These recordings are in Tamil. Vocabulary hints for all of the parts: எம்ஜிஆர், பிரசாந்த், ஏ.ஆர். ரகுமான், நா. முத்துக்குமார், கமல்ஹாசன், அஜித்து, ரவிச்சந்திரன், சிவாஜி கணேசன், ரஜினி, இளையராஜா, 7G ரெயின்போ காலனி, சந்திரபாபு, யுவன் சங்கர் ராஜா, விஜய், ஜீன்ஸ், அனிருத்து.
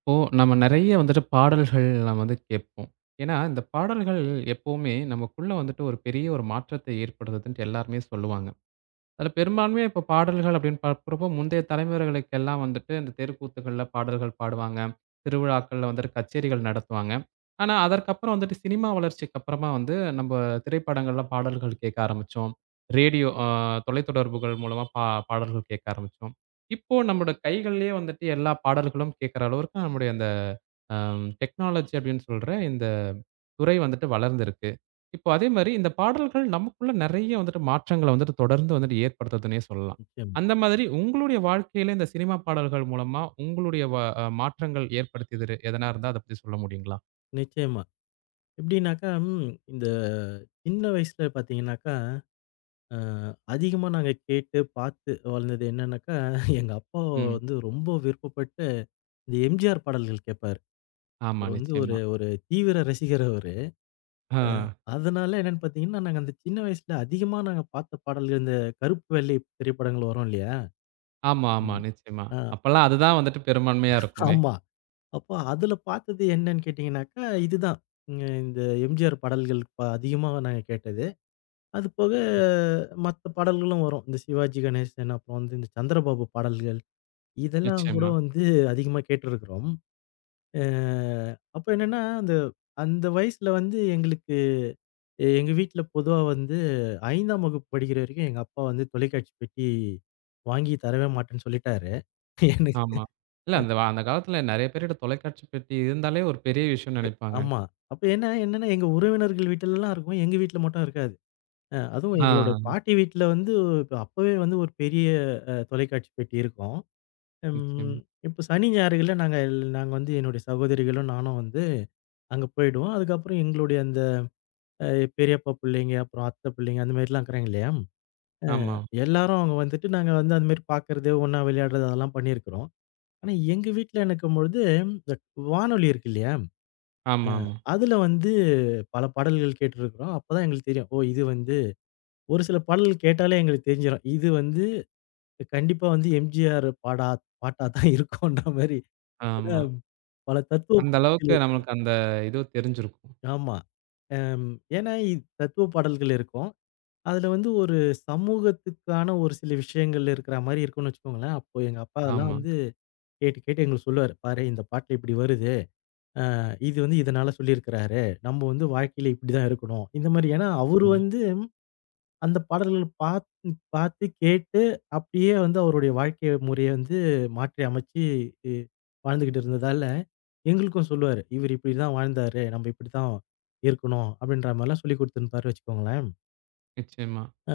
இப்போ நம்ம நெறைய வந்துட்டு பாடல்கள் நம்ம வந்து கேட்போம். ஏன்னா, இந்த பாடல்கள் எப்பவுமே நமக்குள்ள வந்துட்டு ஒரு பெரிய ஒரு மாற்றத்தை ஏற்படுத்துதுன்ட்டு எல்லாருமே சொல்லுவாங்க. அதுல பெரும்பான்மையா இப்ப பாடல்கள் அப்படின்னு பார்க்குறப்போ, முந்தைய தலைமுறைகளுக்கெல்லாம் வந்துட்டு இந்த தெருக்கூத்துகள்ல பாடல்கள் பாடுவாங்க. திருவிழாக்கள்ல வந்துட்டு கச்சேரிகள் நடத்துவாங்க. ஆனா, அதற்கப்புறம் வந்துட்டு சினிமா வளர்ச்சிக்கு அப்புறமா வந்து நம்ப திரைப்படங்கள்ல பாடல்கள் கேட்க ஆரம்பிச்சோம். ரேடியோ தொலைத்தொடர்புகள் மூலமா பாடல்கள் கேட்க ஆரம்பிச்சோம். இப்போ நம்மோட கைகள்லயே வந்துட்டு எல்லா பாடல்களும் கேட்கிற அளவிற்கு நம்முடைய அந்த டெக்னாலஜி அப்படின்னு சொல்ற இந்த துறை வந்துட்டு வளர்ந்திருக்கு. இப்போ அதே மாரி இந்த பாடல்கள் நமக்குள்ள நெறைய வந்துட்டு மாற்றங்கள வந்துட்டு தொடர்ந்து வந்துட்டு ஏற்படுத்துதுன்னே சொல்லலாம். நிச்சயமா, அந்த மாதிரி உங்களுடைய வாழ்க்கையில இந்த சினிமா பாடல்கள் மூலமா உங்களுடைய வ அ மாற்றங்கள் ஏற்படுத்தியது எதனா இருந்தா அத பத்தி சொல்ல முடியுங்களா? நிச்சயமா. எப்படின்னாக்கா, இந்த சின்ன வயசுல பார்த்தீங்கன்னாக்கா, அ அதிகமா நாங்க கேட்டு, பார்த்து வளர்ந்தது என்னன்னாக்கா, எங்க அப்பா ம். வந்து ரொம்ப விருப்பப்பட்டு இந்த எம்ஜிஆர் பாடல்கள் கேட்பாரு. ஆமா, அவரு வந்து ஒரு நிச்சயமா. ஒரு தீவிர ரசிகர் அவரு. ஆ. அதனால என்னன்னு பார்த்தீங்கன்னா, நாங்க அந்த சின்ன வயசுல அதிகமா பார்த்த பாடல்கள் இந்த கருப்பு, வெள்ளை திரைப்படங்கள் வரும் இல்லையா? ஆமா, ஆமா. ம். நிச்சயமா. ஆ அப்பல்லாம் அதுதான் வந்துட்டு பெரும்பான்மையா இருக்குமே. ஆமா. அப்போ அதுல பார்த்தது என்னன்னு கேட்டீங்கன்னாக்கா, இதுதான். இந்த எம்ஜிஆர் பாடல்கள் அதிகமா நாங்க கேட்டது. அது போக மத்த பாடல்களும் வரும். இந்த சிவாஜி கணேசன், அப்புறம் வந்து இந்த சந்திரபாபு பாடல்கள், இதெல்லாம் கூட நிச்சயமா. வந்து அதிகமா கேட்டிருக்கிறோம். அ அப்ப என்னன்னா, அந்த அந்த வயசுல வந்து எங்களுக்கு எங்க வீட்ல பொதுவா வந்து 5ஆம் வகுப்பு படிக்கிற வரைக்கும் எங்க அப்பா வந்து தொலைக்காட்சி பெட்டி வாங்கி தரவே மாட்டேன்னு சொல்லிட்டாரு. எனக்கு ஆமா. இல்ல அந்த அந்த காலத்துல நெறைய பேருட்ட தொலைக்காட்சி பெட்டி இருந்தாலே ஒரு பெரிய விஷயம்னு நெனைப்பாங்க. ஆமா. அப்ப என்னன்னா எங்க உறவினர்கள் வீட்லலாம் இருக்கும். எங்க வீட்ல மட்டும் இருக்காது. அதுவும் ஆ. எங்களோட பாட்டி வீட்ல வந்து இப்ப அப்பவே வந்து ஒரு பெரிய தொலைக்காட்சி பெட்டி இருக்கும். ம். நிச்சயமா. இப்போ சனி, ஞாயிறுகள்ல நாங்க நாங்க வந்து என்னுடைய சகோதரிகளும் நானும் வந்து அங்க போயிடுவோம். அதுக்கப்புறம் எங்களுடைய அந்த அ பெரியப்பா பிள்ளைங்க, அப்புறம் அத்தை பிள்ளைங்க அந்த மாரிலாம் இருக்கிறாங்க இல்லையா? ஆமா. எல்லாரும் அங்க வந்துட்டு நாங்க வந்து அந்த மாரி பார்க்கறது, ஒண்ணா விளையாடுறது அதெல்லாம் பண்ணியிருக்கிறோம். ஆனா எங்க வீட்ல இருக்கும்பொழுது இந்த வானொலி இருக்கு இல்லையா? ஆமாமா. அதுல வந்து பல பாடல்கள் கேட்டுருக்கிறோம். அப்பதான் எங்களுக்கு தெரியும். ஓ! இது வந்து ஒரு சில பாடல்கள் கேட்டாலே எங்களுக்கு தெரிஞ்சிரும். இது வந்து கண்டிப்பா வந்து எம்ஜிஆர் பாட்டா தான் இருக்குன்ற மாரி. ஏன்னா ஆமா. பல தத்துவ அந்த அளவுக்கு பாடல்கள் நம்மளுக்கு அந்த இது தெரிஞ்சிருக்கும். ஆமா. அம் ஏன்னா, இத் தத்துவ பாடல்கள் இருக்கும். அதுல வந்து ஒரு சமூகத்துக்கான ஒரு சில விஷயங்கள் இருக்கிற மாரி இருக்கும்னு வச்சுக்கோங்களேன். அப்போ எங்க அப்பா அதெல்லாம் ஆமா. வந்து கேட்டு, கேட்டு எங்களுக்கு சொல்லுவாரு. "பாரு இந்த பாட்டுல இப்படி வருது. இது வந்து இதனால சொல்லியிருக்கிறாரு. நம்ம வந்து வாழ்க்கையில இப்படிதான் இருக்கணும்." இந்த மாரி. ஏன்னா அவரு ம். வந்து அந்த பாடல்கள் பாத்து, கேட்டு அப்படியே வந்து அவருடைய வாழ்க்கை முறைய வந்து மாற்றி அமைச்சு இ வாழ்ந்துகிட்டு இருந்ததால, எங்களுக்கும் சொல்லுவாரு. இவரு இப்படிதான் வாழ்ந்தாரு. நம்ம இப்படித்தான் இருக்கணும். அப்படின்ற மாரிலாம் சொல்லிக் குடுத்திருப்பாருன்னு வச்சுக்கோங்களேன். நிச்சயமா. அ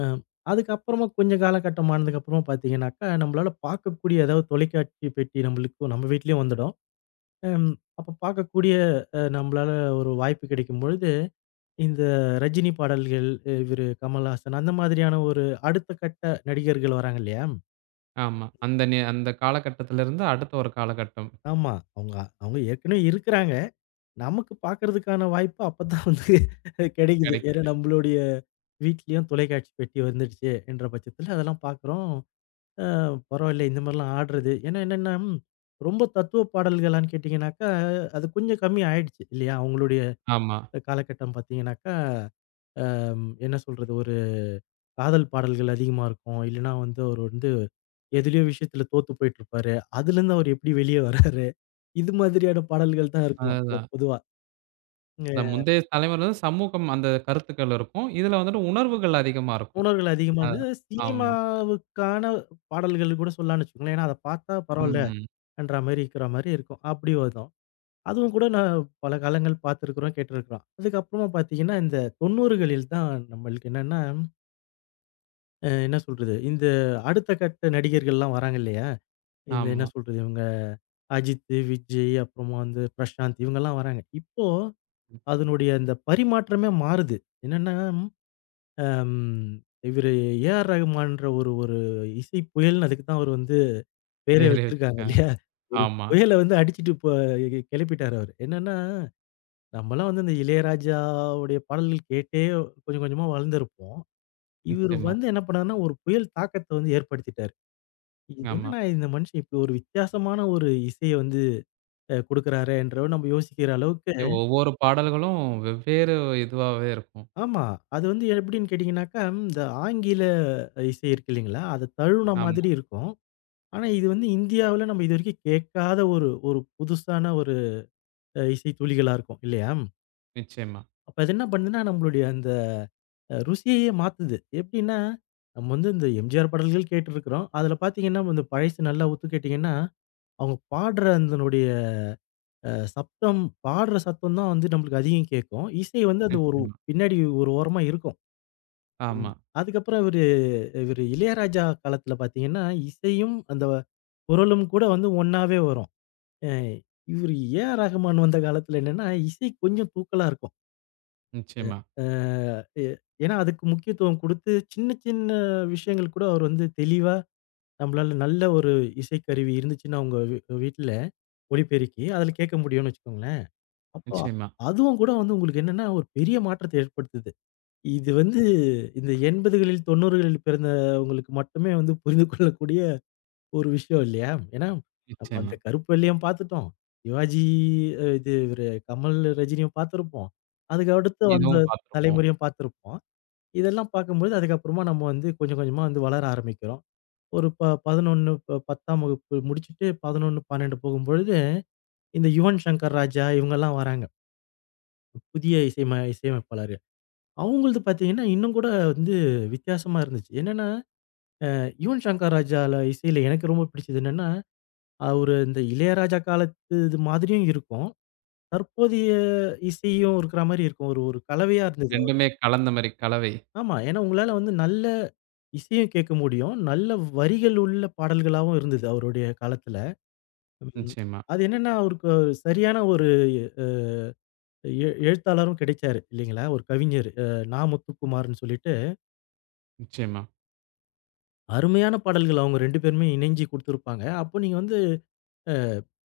அதுக்கப்புறமா கொஞ்சம் காலகட்டம் ஆனதுக்கப்புறமா பார்த்தீங்கன்னாக்கா, நம்மளால பார்க்கக்கூடிய ஏதாவது தொலைக்காட்சி பெட்டி நம்மளுக்கும் நம்ம வீட்லயும் வந்துடும். அம் அப்ப பார்க்கக்கூடிய நம்மளால ஒரு வாய்ப்பு கிடைக்கும் பொழுது இந்த ரஜினி பாடல்கள், இவரு கமல்ஹாசன் அந்த மாதிரியான ஒரு அடுத்த கட்ட நடிகர்கள் வராங்க இல்லையா? ஆமா. அந்த அந்த காலகட்டத்திலிருந்து அடுத்த ஒரு காலகட்டம் ஆமா. அவங்க அவங்க ஏற்கனவே இருக்கிறாங்க. நமக்கு பார்க்கறதுக்கான வாய்ப்பு அப்பதான் வந்து கிடைக்குது. ஏன்னா கிடைக்குது. நம்மளுடைய வீட்லயும் தொலைக்காட்சி பெட்டி வந்துடுச்சு என்ற பட்சத்துல அதெல்லாம் பார்க்குறோம். அ பரவாயில்ல இந்த மாரிலாம் ஆடுறது. ஏன்னா என்னன்னா, ரொம்ப தத்துவ பாடல்களான்னு கேட்டீங்கன்னாக்கா, அது கொஞ்சம் கம்மி ஆயிடுச்சு இல்லையா? அவங்களுடைய ஆமா. காலகட்டம் பார்த்தீங்கன்னாக்கா, என்ன சொல்றது? காதல் பாடல்கள் அதிகமா இருக்கும். இல்லன்னா வந்து அவரு வந்து எதுலயோ விஷயத்துல தோத்து போயிட்டுருப்பாரு. அதுலருந்து அவர் எப்படி வெளிய வராரு? இது மாதிரியான பாடல்கள் தான் இருக்கும் அதுதான். பொதுவா. இந்த அ முந்தைய தலைமுறை வந்து சமூகம் அந்த கருத்துக்கள் இருக்கும். இதுல வந்துட்டு உணர்வுகள் அதிகமா இருக்கும். புணர்வுகள் அதிகமா அ இருந்தது. ஆமா. சினிமாவுக்கான பாடல்கள் கூட சொல்லலாம்னு வச்சுக்கோங்களேன். ஏன்னா, அத பார்த்தா ம். பரவாயில்லன்ற மாரி இருக்கிற மாரி இருக்கும். அப்படி வரும். அதுவும் கூட நான் பல காலங்கள் பார்த்துருக்குறோம், கேட்டுருக்குறோம். அதுக்கப்புறமா பார்த்தீங்கன்னா, இந்த 90களில் தான் நம்மளுக்கு என்னன்னா, என்ன சொல்றது? இந்த அடுத்த கட்ட நடிகர்கள்லாம் வராங்க இல்லையா? இந்த என்ன ஆமா. சொல்றது? இவங்க அஜித்து, விஜய் அப்புறமா வந்து பிரசாந்த் இவங்கலாம் வராங்க. இப்போ அதனுடைய அந்த பரிமாற்றமே மாறுது. என்னன்னா, அம் இவரு ஏ.ஆர். ரகுமான்ற ஒரு ஒரு இசை புயல்னு அதுக்கு தான் அவரு வந்து பேரே ம். பேரே வச்சிருக்காங்க வச்சிருக்காங்க. இல்லையா? ஆமா. புயல வந்து அடிச்சுட்டு கிளப்பிட்டாரு அவரு. என்னன்னா, நம்மலாம் வந்து இந்த இளையராஜாவுடைய பாடல்கள் கேட்டே கொஞ்சம் கொஞ்சமா வளர்ந்திருப்போம். இவரு நிச்சயமா. வந்து என்ன பண்ணாருன்னா, ஒரு புயல் தாக்கத்த வந்து ஏற்படுத்திட்டாரு. இது ஆமா. என்னடா இந்த மனுஷன் இப்படி ஒரு வித்தியாசமான ஒரு இசைய வந்து குடுக்குறாரேன்ற நம்ம யோசிக்கிற அளவுக்கு ஒவ்வொரு பாடல்களும் வெவ்வேறு இதுவாவே இருக்கும். ஆமா. அது வந்து எப்படின்னு கேட்டீங்கன்னாக்கா, இந்த ஆங்கில இசை இருக்கு இல்லைங்களா? அத தழுவுன ஆமா. மாதிரி இருக்கும். ஆனா, இது வந்து இந்தியாவுல நம்ம இதுவரைக்கும் கேட்காத ஒரு ஒரு புதுசான ஒரு இசை துளிகளா இருக்கும் இல்லையா? நிச்சயமா, அப்ப அது என்ன பண்ணுதுன்னா, நம்மளுடைய அந்த ருசியையே மாத்துது. எப்படின்னா, நம்ம வந்து இந்த எம்ஜிஆர் பாடல்கள் கேட்டுருக்கிறோம். அதுல பார்த்தீங்கன்னா, இந்த பழசு நல்லா உத்து கேட்டீங்கன்னா, அவங்க பாடுற அதனுடைய சப்தம், பாடுற சத்தம் தான் வந்து நம்மளுக்கு அதிகம் கேட்கும். இசை வந்து அது ஒரு நிச்சயமா. பின்னாடி ஒரு ஓரமா இருக்கும். ம். ஆமா. அதுக்கப்புறம் இவரு இவரு இளையராஜா காலத்துல பார்த்தீங்கன்னா, இசையும் அந்த குரலும் கூட வந்து ஒண்ணாவே வரும். அ இவரு ஏஆர் ரஹ்மான் வந்த காலத்துல என்னன்னா, இசை கொஞ்சம் தூக்கலா இருக்கும். நிச்சயமா, அ எ ஏன்னா அதுக்கு முக்கியத்துவம் குடுத்து சின்ன சின்ன விஷயங்கள் கூட அவர் வந்து தெளிவா நம்மளால நல்ல ஒரு இசைக்கருவி இருந்துச்சுன்னா உங்க வீட்ல ஒலிபெருக்கி, அதுல கேட்க முடியும்னு வச்சுக்கோங்களேன். அப்போ நிச்சயமா, அதுவும் கூட வந்து உங்களுக்கு என்னன்னா, ஒரு பெரிய மாற்றத்தை ஏற்படுத்துது. இது வந்து இந்த 80களில் 90களில் பிறந்தவங்களுக்கு மட்டுமே வந்து புரிந்து கொள்ளக்கூடிய ஒரு விஷயம் இல்லையா? ஏன்னா, நம்ம நிச்சயமா. அந்த கருப்பு வெள்ளையும் பார்த்துட்டோம். சிவாஜி இது இவரு கமல், ரஜினியும் பார்த்திருப்போம். அதுக்கு அடுத்து ம். வந்த இதுவும் பார்த்திருப்போம். தலைமுறையும் பார்த்திருப்போம். இதெல்லாம் பார்க்கும்பொழுது அதுக்கப்புறமா நம்ம வந்து கொஞ்சம் கொஞ்சமா வந்து வளர ஆரம்பிக்கிறோம். ஒரு ப 11 ப 10ஆம் வகுப்பு முடிச்சுட்டு 11, 12 போகும்பொழுது இந்த யுவன் சங்கர் ராஜா இவங்கலாம் வராங்க. புதிய இசையமைப்பாளர். அவங்களது பார்த்தீங்கன்னா, இன்னும் கூட வந்து வித்தியாசமா இருந்துச்சு. என்னன்னா, யுவன் ஷங்கர் ராஜால இசையில எனக்கு ரொம்ப பிடிச்சது என்னன்னா, அவரு இந்த இளையராஜா காலத்து இது மாதிரியும் இருக்கும். தற்போதைய இசையும் இருக்கிற மாரி இருக்கும். ஒரு ஒரு கலவையா இருந்தது. ரெண்டுமே கலந்த மாரி கலவை. ஆமா. ஏன்னா, உங்களால வந்து நல்ல இசையும் கேட்க முடியும். நல்ல வரிகள் உள்ள பாடல்களாவும் இருந்தது அவருடைய காலத்துல. ம். நிச்சயமா, அது என்னன்னா, அவருக்கு ஒரு சரியான ஒரு அ எ எழுத்தாளரும் கிடைச்சாரு இல்லைங்களா? ஒரு கவிஞர். நா. முத்துக்குமார்ன்னு சொல்லிட்டு நிச்சயமா. அருமையான பாடல்கள் அவங்க 2 பேருமே இணைஞ்சு குடுத்துருப்பாங்க. அப்போ நீங்க வந்து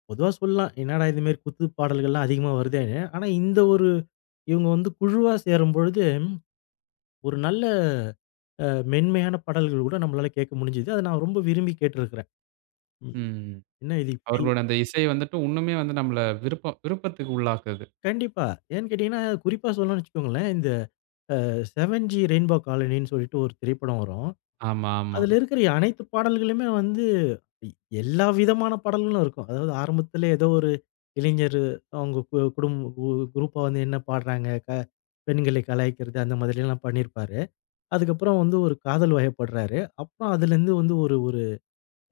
பொதுவா சொல்லலாம். என்னடா இது மாரி குத்து பாடல்கள்லாம் அதிகமா வருதேன்னு. ஆனா இந்த ஒரு இவங்க வந்து குழுவா சேரும்பொழுது, ஒரு நல்ல அ மென்மையான பாடல்கள் கூட நம்மளால கேட்க முடிஞ்சது. அத நான் ரொம்ப விரும்பி கேட்டிருக்கிறேன். ம். ம். என்ன இது இப்டி அவர்களோட அந்த இசை வந்துட்டு இன்னுமே வந்து நம்மள விருப்பம் விருப்பத்துக்கு உள்ளாக்குது. கண்டிப்பா. ஏன்னு கேட்டீங்கன்னா, குறிப்பா சொல்லணும்னு வச்சுக்கோங்களேன். இந்த 7G ரெயின்போ காலனின்னு சொல்லிட்டு ஒரு திரைப்படம் வரும். ஆமா, ஆமா. அதுல இருக்கிற அனைத்து பாடல்களுமே வந்து எ- எல்லா விதமான பாடல்களும் இருக்கும். அதாவது ஆரம்பத்திலே ஏதோ ஒரு இளைஞர் அவங்க கு குடும் கு குரூப்பா வந்து என்ன பாடுறாங்க, பெண்களை கலாய்க்கிறது அந்த மாதிரிலாம் பண்ணியிருப்பாரு. அதுக்கப்புறம் வந்து ஒரு காதல் வயப்படுறாரு. அப்புறம் அதுலேருந்து வந்து ஒரு ஒரு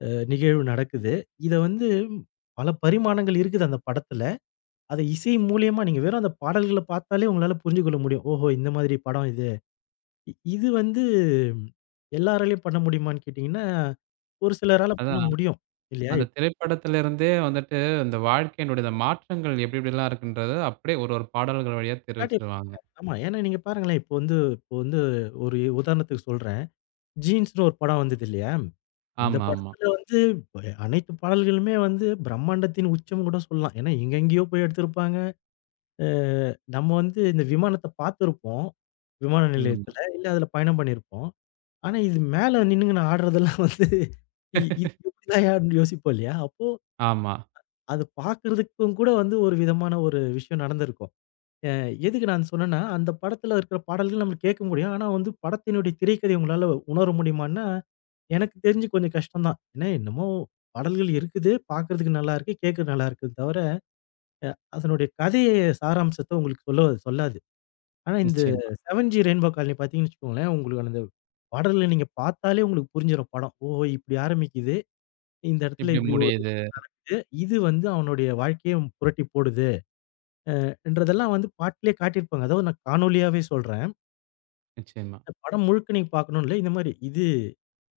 நிகழ்வு நடக்குது. இத வந்து பல பரிமாணங்கள் இருக்குது அந்த படத்துல. அத இசை மூலியமா நீங்க வெறும் அந்த பாடல்கள பார்த்தாலே உங்களால புரிஞ்சு கொள்ள முடியும். ஓஹோ! இந்த மாதிரி படம் இது. இது வந்து எல்லாராலயும் பண்ண முடியுமான்னு கேட்டீங்கன்னா, ஒரு சிலரால பண்ண அதான் முடியும். இல்லையா? அந்த இப்ப திரைப்படத்திலிருந்தே வந்துட்டு அந்த வாழ்க்கையினுடைய இந்த மாற்றங்கள் எப்டி எப்டிலாம் இருக்குன்றத அப்டியே ஒரு ஒரு பாடல்கள் வழியா முன்னாடி தெரிவிச்சுருவாங்க. ஆமா. ஏன்னா நீங்க பாருங்களேன், இப்போ வந்து ஒரு உதாரணத்துக்கு சொல்றேன். ஜீன்ஸ்ன்னு ஒரு படம் வந்தது இல்லையா? இந்த ஆமா, ஆமா. படத்துல வந்து ப அனைத்து பாடல்களுமே வந்து பிரம்மாண்டத்தின் உச்சம் கூட சொல்லலாம். ஏன்னா எங்கெங்கேயோ போய் எடுத்திருப்பாங்க. அ நம்ம வந்து இந்த விமானத்த பார்த்துருப்போம். விமான ம். நிலையத்துல. இல்ல அதுல பயணம் பண்ணியிருப்போம். ஆனா, இது மேல நின்னுங்கன்னு ஆடுறதெல்லாம் வந்து இது எப்படிதாய்யான்னு யோசிப்போம் இல்லையா? அப்போ ஆமா. அது பார்க்கறதுக்கும் கூட வந்து ஒரு விதமான ஒரு விஷயம் நடந்திருக்கும். அ எதுக்கு நான் சொன்னேன்னா, அந்த படத்துல இருக்கிற பாடல்கள் நம்ம கேட்க முடியும். ஆனா வந்து படத்தினுடைய திரைக்கதை உங்களால உணர முடியுமான்னா, எனக்கு தெரிஞ்சு கொஞ்சம் கஷ்டம் தான். ஏன்னா என்னமோ பாடல்கள் இருக்குது, பார்க்கறதுக்கு நல்லா இருக்கு, கேட்க நல்லா இருக்குது தவிர, அதனுடைய கதைய சாராம்சத்த உங்களுக்கு சொல்லாது. ஆனா இந்த நிச்சயமா. 7G ரெயின்போ காலனி பார்த்தீங்கன்னு வச்சுக்கோங்களேன், உங்களுக்கு அந்த பாடல்கள நீங்க பார்த்தாலே உங்களுக்கு புரிஞ்சிரும் படம். ஓஹோ! இப்படி ஆரம்பிக்குது. இந்த இடத்துல இப்டி இப்படி ஒரு முடியுது. விஷயம் இருக்கு. இது வந்து அவனுடைய வாழ்க்கைய புரட்டி போடுது. என்றதெல்லாம் வந்து பாட்டுலயே காட்டியிருப்பாங்க. அதாவது நான் காணொளியாவே சொல்றேன். நிச்சயமா. இந்த படம் முழுக்க நீங்க பார்க்கணும்னு இல்ல. இந்த மாரி இது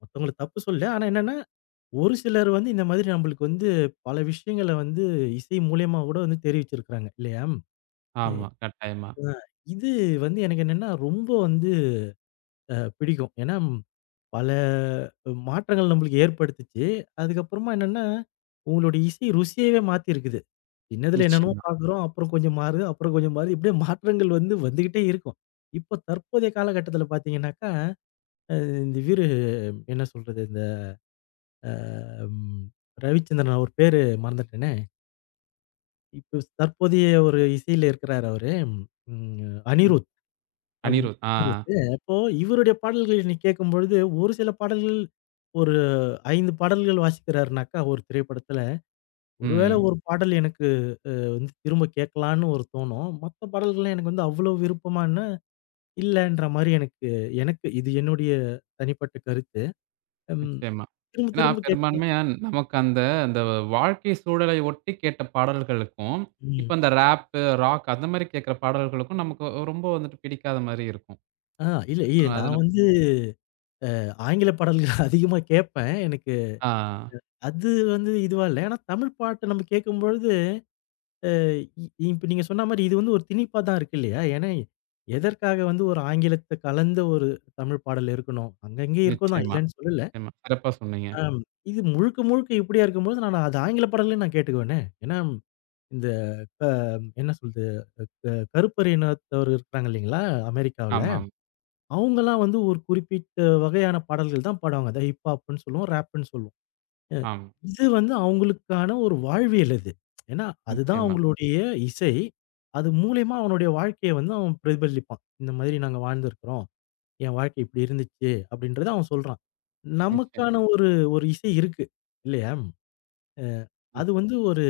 மத்தவங்கள தப்பு சொல்லல. ஆனா என்னன்னா, ஒரு சிலர் வந்து இந்த மாதிரி நம்மளுக்கு வந்து பல விஷயங்கள வந்து இசை மூலியமா கூட வந்து தெரிவிச்சிருக்கிறாங்க இல்லையா? ஆமா. கட்டாயமா. அ இது வந்து எனக்கு என்னன்னா ரொம்ப வந்து பிடிக்கும். ஏன்னா, ம், பல மாற்றங்கள் நம்மளுக்கு ஏற்படுத்துச்சு. அதுக்கப்புறமா என்னன்னா, உங்களுடைய இசை ருசியவே மாத்தியிருக்குது. சின்னதுல என்னென்னமோ நிச்சயமா. பார்க்குறோம். அப்புறம் கொஞ்சம் மாறுது. அப்புறம் கொஞ்சம் மாறுது. இப்படியே மாற்றங்கள் வந்து வந்துகிட்டே இருக்கும். இப்போ தற்போதைய காலகட்டத்தில பார்த்தீங்கன்னாக்கா, இந்த இவரு என்ன சொல்றது? இந்த அ ம் ரவிச்சந்திரன் அவர் பேரு மறந்துட்டேனே. இப்ப தற்போதைய ஒரு இசையில இருக்கிறாரு அவரு. ம் ம். அனிருத். அப் அனிருத். ஆ. அனிருத்து. அப்போ இவருடைய பாடல்கள் நீ கேட்கும்பொழுது, ஒரு சில பாடல்கள் ஒரு 5 பாடல்கள் வாசிக்கிறாருனாக்கா ஒரு திரைப்படத்தில ஒருவேளை ம். ஒரு ம். பாடல் எனக்கு வந்து திரும்ப கேட்கலான்னு ஒரு தோணும். மத்த பாடல்கள்லாம் எனக்கு வந்து அவ்ளோ விருப்பமான்னா, இல்லன்ற மாரி எனக்கு எனக்கு இது என்னுடைய தனிப்பட்ட கருத்து. ம். நிச்சயமா. திரும்ப ஏன்னா, திரும்ப கேட்கல. பெரும்பான்மையா நமக்கு அந்த அந்த வாழ்க்கை சூழலை ஒட்டி கேட்ட பாடல்களுக்கும், இப்ப ம். அந்த ராப்பு, ராக் அந்த மாரி கேட்கிற பாடல்களுக்கும் நமக்கு ரொம்ப வந்துட்டு பிடிக்காத மாரி இருக்கும். ஆ இல்ல இல்ல அது நான் நம் வந்து ஆங்கில பாடல்கள் அதிகமா கேட்பேன். எனக்கு ஆ அது வந்து இதுவா இல்ல. ஆனா தமிழ் பாட்ட நம்ம கேட்கும்பொழுது, இப்ப நீங்க சொன்ன மாரி இது வந்து ஒரு திணிப்பா தான் இருக்கு இல்லையா? ஏன்னா எதற்காக வந்து ஒரு ஆங்கிலத்த கலந்த ஒரு தமிழ் பாடல் இருக்கணும்? அங்கங்கே இருக்கும் தான், நிச்சயமா, இல்லன்னு சொல்லல. நிச்சயமா. சிறப்பா சொன்னீங்க. ஆம். இது முழுக்க, முழுக்க இப்படியா இருக்கும்போது, நான் அது ஆங்கில பாடலே நான் கேட்டுக்குவேனே. ஏன்னா, இந்த க என்ன சொல்றது? கருப்பர் இனத்தவர் இருக்கிறாங்க இல்லைங்களா? அமெரிக்காவுல. ஆமாம், அவங்கலாம் வந்து ஒரு குறிப்பிட்ட வகையான பாடல்கள் தான் பாடுவாங்க. அத ஹிப் ஹாப்ன்னு சொல்லுவோம், ராப்புன்னு சொல்லுவோம். அ ஆமா. இது வந்து அவங்களுக்கான ஒரு வாழ்வியல் அது. ஏன்னா, அதுதான் ஆமா. நிச்சயமா, அவங்களுடைய இசை. அது மூலியமா அவனுடைய வாழ்க்கைய வந்து அவன் பிரதிபலிப்பான். இந்த மாதிரி நாங்க வாழ்ந்திருக்கிறோம். என் வாழ்க்கை இப்படி இருந்துச்சு, அப்படின்றத அவன் சொல்றான். நமக்கான நிச்சயமா. ஒரு ஒரு இசை இருக்கு. இல்லையா? ம். அது வந்து ஒரு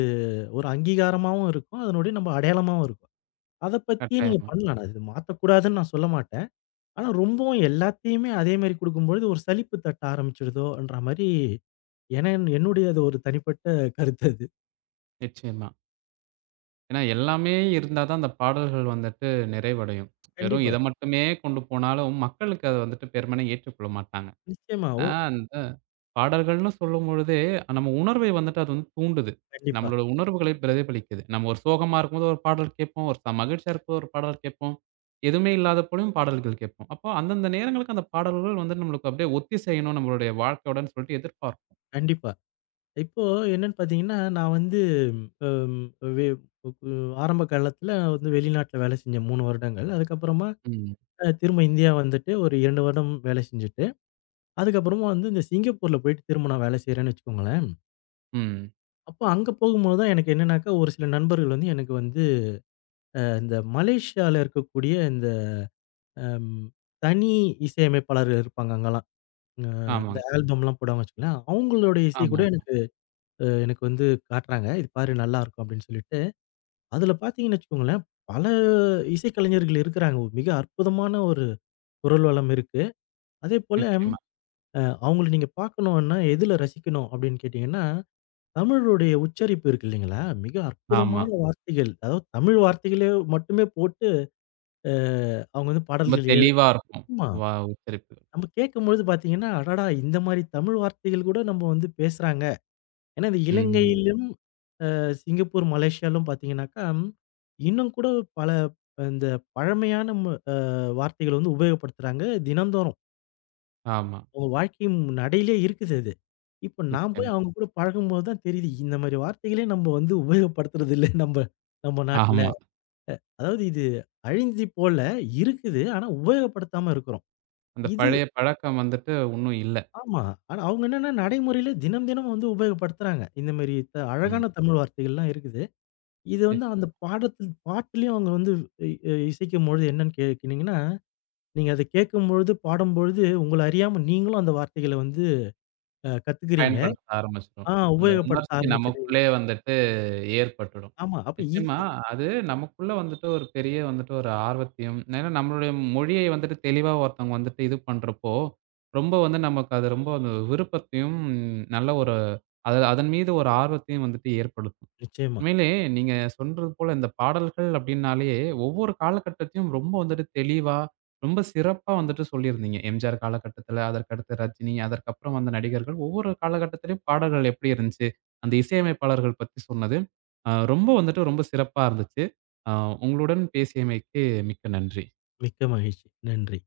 ஒரு அங்கீகாரமாவும் இருக்கும். அதனுடைய நம்ம அடையாளமாவும் இருக்கும். அத பத்தியே நீங்க கட்டாயமா. பண்ணலாம். நான் இது மாத்தக்கூடாதுன்னு சொல்ல மாட்டேன். ஆனா ரொம்பவும் எல்லாத்தையுமே அதே மாரி குடுக்கும்பொழுது ஒரு சலிப்பு தட்ட ஆரம்பிச்சுடுதோன்ற மாரி என என்னுடைய அது ஒரு தனிப்பட்ட கருத்து அது. நிச்சயமா. ஏன்னா எல்லாமே இருந்தா தான் அந்த பாடல்கள் வந்துட்டு நிறைவடையும். வெறும் கண்டிப்பா. இத மட்டுமே கொண்டு போனாலும் மக்களுக்கு அத வந்துட்டு பெருமனே ஏற்றுக்கொள்ள மாட்டாங்க. நிச்சயமா. ஆ ஓ! அந்த பாடல்கள்னு சொல்லும்பொழுதே, நம்ம உணர்வை வந்துட்டு அது வந்து தூண்டுது. கண்டிப்பா, நம்மளோட உணர்வுகளை பிரதிபலிக்குது. நம்ம ஒரு சோகமா இருக்கும்போது ஒரு பாடல் கேட்போம். ஒரு மகிழ்ச்சியா இருக்கும்போது ஒரு பாடல் கேட்போம். எதுவுமே இல்லாதப்பயும் பாடல்கள் கேட்போம். அப்போ அந்தந்த நேரங்களுக்கு அந்த பாடல்கள் வந்து நம்மளுக்கு அப்படியே ஒத்திசையணும் நம்மளுடைய வாழ்க்கையோடன்னு சொல்லிட்டு எதிர்பார்ப்போம். கண்டிப்பா. இப்போ என்னன்னு பார்த்தீங்கன்னா, நான் வந்து அம் வே கு ஆரம்ப காலத்துல வந்து வெளிநாட்ல வேலை செஞ்சேன் 3 வருடங்கள். அதுக்கப்புறமா ம். திரும்ப இந்தியா வந்துட்டு ஒரு 2 வருடம் வேலை செஞ்சுட்டு அதுக்கப்புறமா வந்து இந்த சிங்கப்பூர்ல போயிட்டு திரும்ப நான் வேலை செய்றேன்னு வச்சுக்கோங்களேன். ம். அப்போ அங்க போகும்போது தான் எனக்கு என்னன்னாக்கா, ஒரு சில நண்பர்கள் வந்து எனக்கு வந்து இந்த மலேசியால இருக்கக்கூடிய இந்த அம் தனி இசையமைப்பாளர்கள் இருப்பாங்க அங்கலாம். அ இந்த ஆமாங்க. ஆல்பம்லாம் போடுவாங்கன்னு வச்சுக்கோங்களேன். அவங்களோட இசை ஆமா. கூட எனக்கு அ எனக்கு வந்து காட்டுறாங்க. "இது பாரு நல்லாருக்கும்" அப்படின்னு சொல்லிட்டு. அதுல பார்த்தீங்கன்னு வச்சுக்கோங்களேன், பல இசைக்கலைஞர்கள் இருக்கிறாங்க. மிக அற்புதமான ஒரு குரல் வளம் இருக்கு. அதேபோல நிச்சயமா. அ அவங்கள நீங்க பார்க்கணுன்னா எதுல ரசிக்கணும் அப்படின்னு கேட்டீங்கன்னா தமிழுடைய உச்சரிப்பு இருக்கு இல்லைங்களா? மிக ஆமா. அற்புதமான ஆமா. வார்த்தைகள். அதாவது தமிழ் வார்த்தைகளே மட்டுமே போட்டு அ அவங்க வந்து ரொம்ப பாடல்கள் தெளிவா இருக்கும். ஆமா. வா உச்சரிப்பு. நம்ம கேட்கும்பொழுது பார்த்தீங்கன்னா, அடடா! இந்த மாரி தமிழ் வார்த்தைகள் கூட நம்ம வந்து பேசுறாங்க. ஏன்னா இந்த ம். இலங்கையிலும், சிங்கப்பூர், மலேசியாலும் பார்த்தீங்கன்னாக்கா, இன்னும் கூட பல இந்த பழமையான மு அ வார்த்தைகள் வந்து உபயோகப்படுத்துறாங்க தினந்தோறும். ஆமா. அவங்க வாழ்க்கை நடையிலே இருக்குது அது. இப்போ நான் நிச்சயமா. போய் அவங்க கூட பழகும்போது தான் தெரியுது. இந்த மாரி வார்த்தைகளே நம்ம வந்து உபயோகப்படுத்துறதில்ல நம்ப நம்ம நாட்ல. ஆமா. அதாவது இது அழிஞ்சு போல இருக்குது. ஆனா உபயோகப்படுத்தாம இருக்கிறோம். அந்த இது பழைய பழக்கம் வந்துட்டு உன்னும் இல்ல. ஆமா. ஆனா அவங்க என்னன்னா நடைமுறையில தினம் தினம் வந்து உபயோகப்படுத்துறாங்க. இந்த மாரி ம். அழகான தமிழ் வார்த்தைகள்லாம் இருக்குது. இது ம். வந்து அந்த பாட்டுலயும் அவங்க வந்து இ அ இசைக்கும்பொழுது என்னன்னு கேட்டீங்கன்னா, நீங்க அத கேட்கும்பொழுது, பாடும்பொழுது உங்கள அறியாம நீங்களும் அந்த வார்த்தைகள வந்து கத்துக்கிறீங்க. பயன்படுத்த ஆரம்பிச்சுரும். அந்த உபயோகப்படுத்த உணர்ச்சி ஆரம்பிச்சிடுவீங்க. நமக்குள்ளயே வந்துட்டு ஏற்பட்டுடும். ஆமா. அப்ப இது நிச்சயமா அது நமக்குள்ள வந்துட்டு ஒரு பெரிய வந்துட்டு ஒரு ஆர்வத்தையும் ஏன்னா நம்மளுடைய மொழியை வந்துட்டு தெளிவா ஒருத்தவங்க வந்துட்டு இது பண்றப்போ, ரொம்ப வந்து நமக்கு அது ரொம்ப அந்த விருப்பத்தையும், நல்ல ஒரு அது அதன் மீது ஒரு ஆர்வத்தையும் வந்துட்டு ஏற்படுத்தும். நிச்சயமா. உண்மையிலே நீங்க சொல்றது போல இந்த பாடல்கள் அப்படின்னாலே ஒவ்வொரு காலகட்டத்தையும் ரொம்ப வந்துட்டு தெளிவா, ரொம்ப சிறப்பா வந்துட்டு சொல்லியிருந்தீங்க. MGR காலகட்டத்தில, அதற்கடுத்து ரஜினி, அதற்கப்புறம் வந்த நடிகர்கள் ஒவ்வொரு காலகட்டத்திலயும் பாடல்கள் எப்படி இருந்துச்சு, அந்த இசையமைப்பாளர்கள் பத்தி சொன்னது, ரொம்ப வந்துட்டு ரொம்ப சிறப்பா இருந்துச்சு. அ உங்களுடன் பேசியமைக்கு மிக்க நன்றி. மிக்க மகிழ்ச்சி. நன்றி.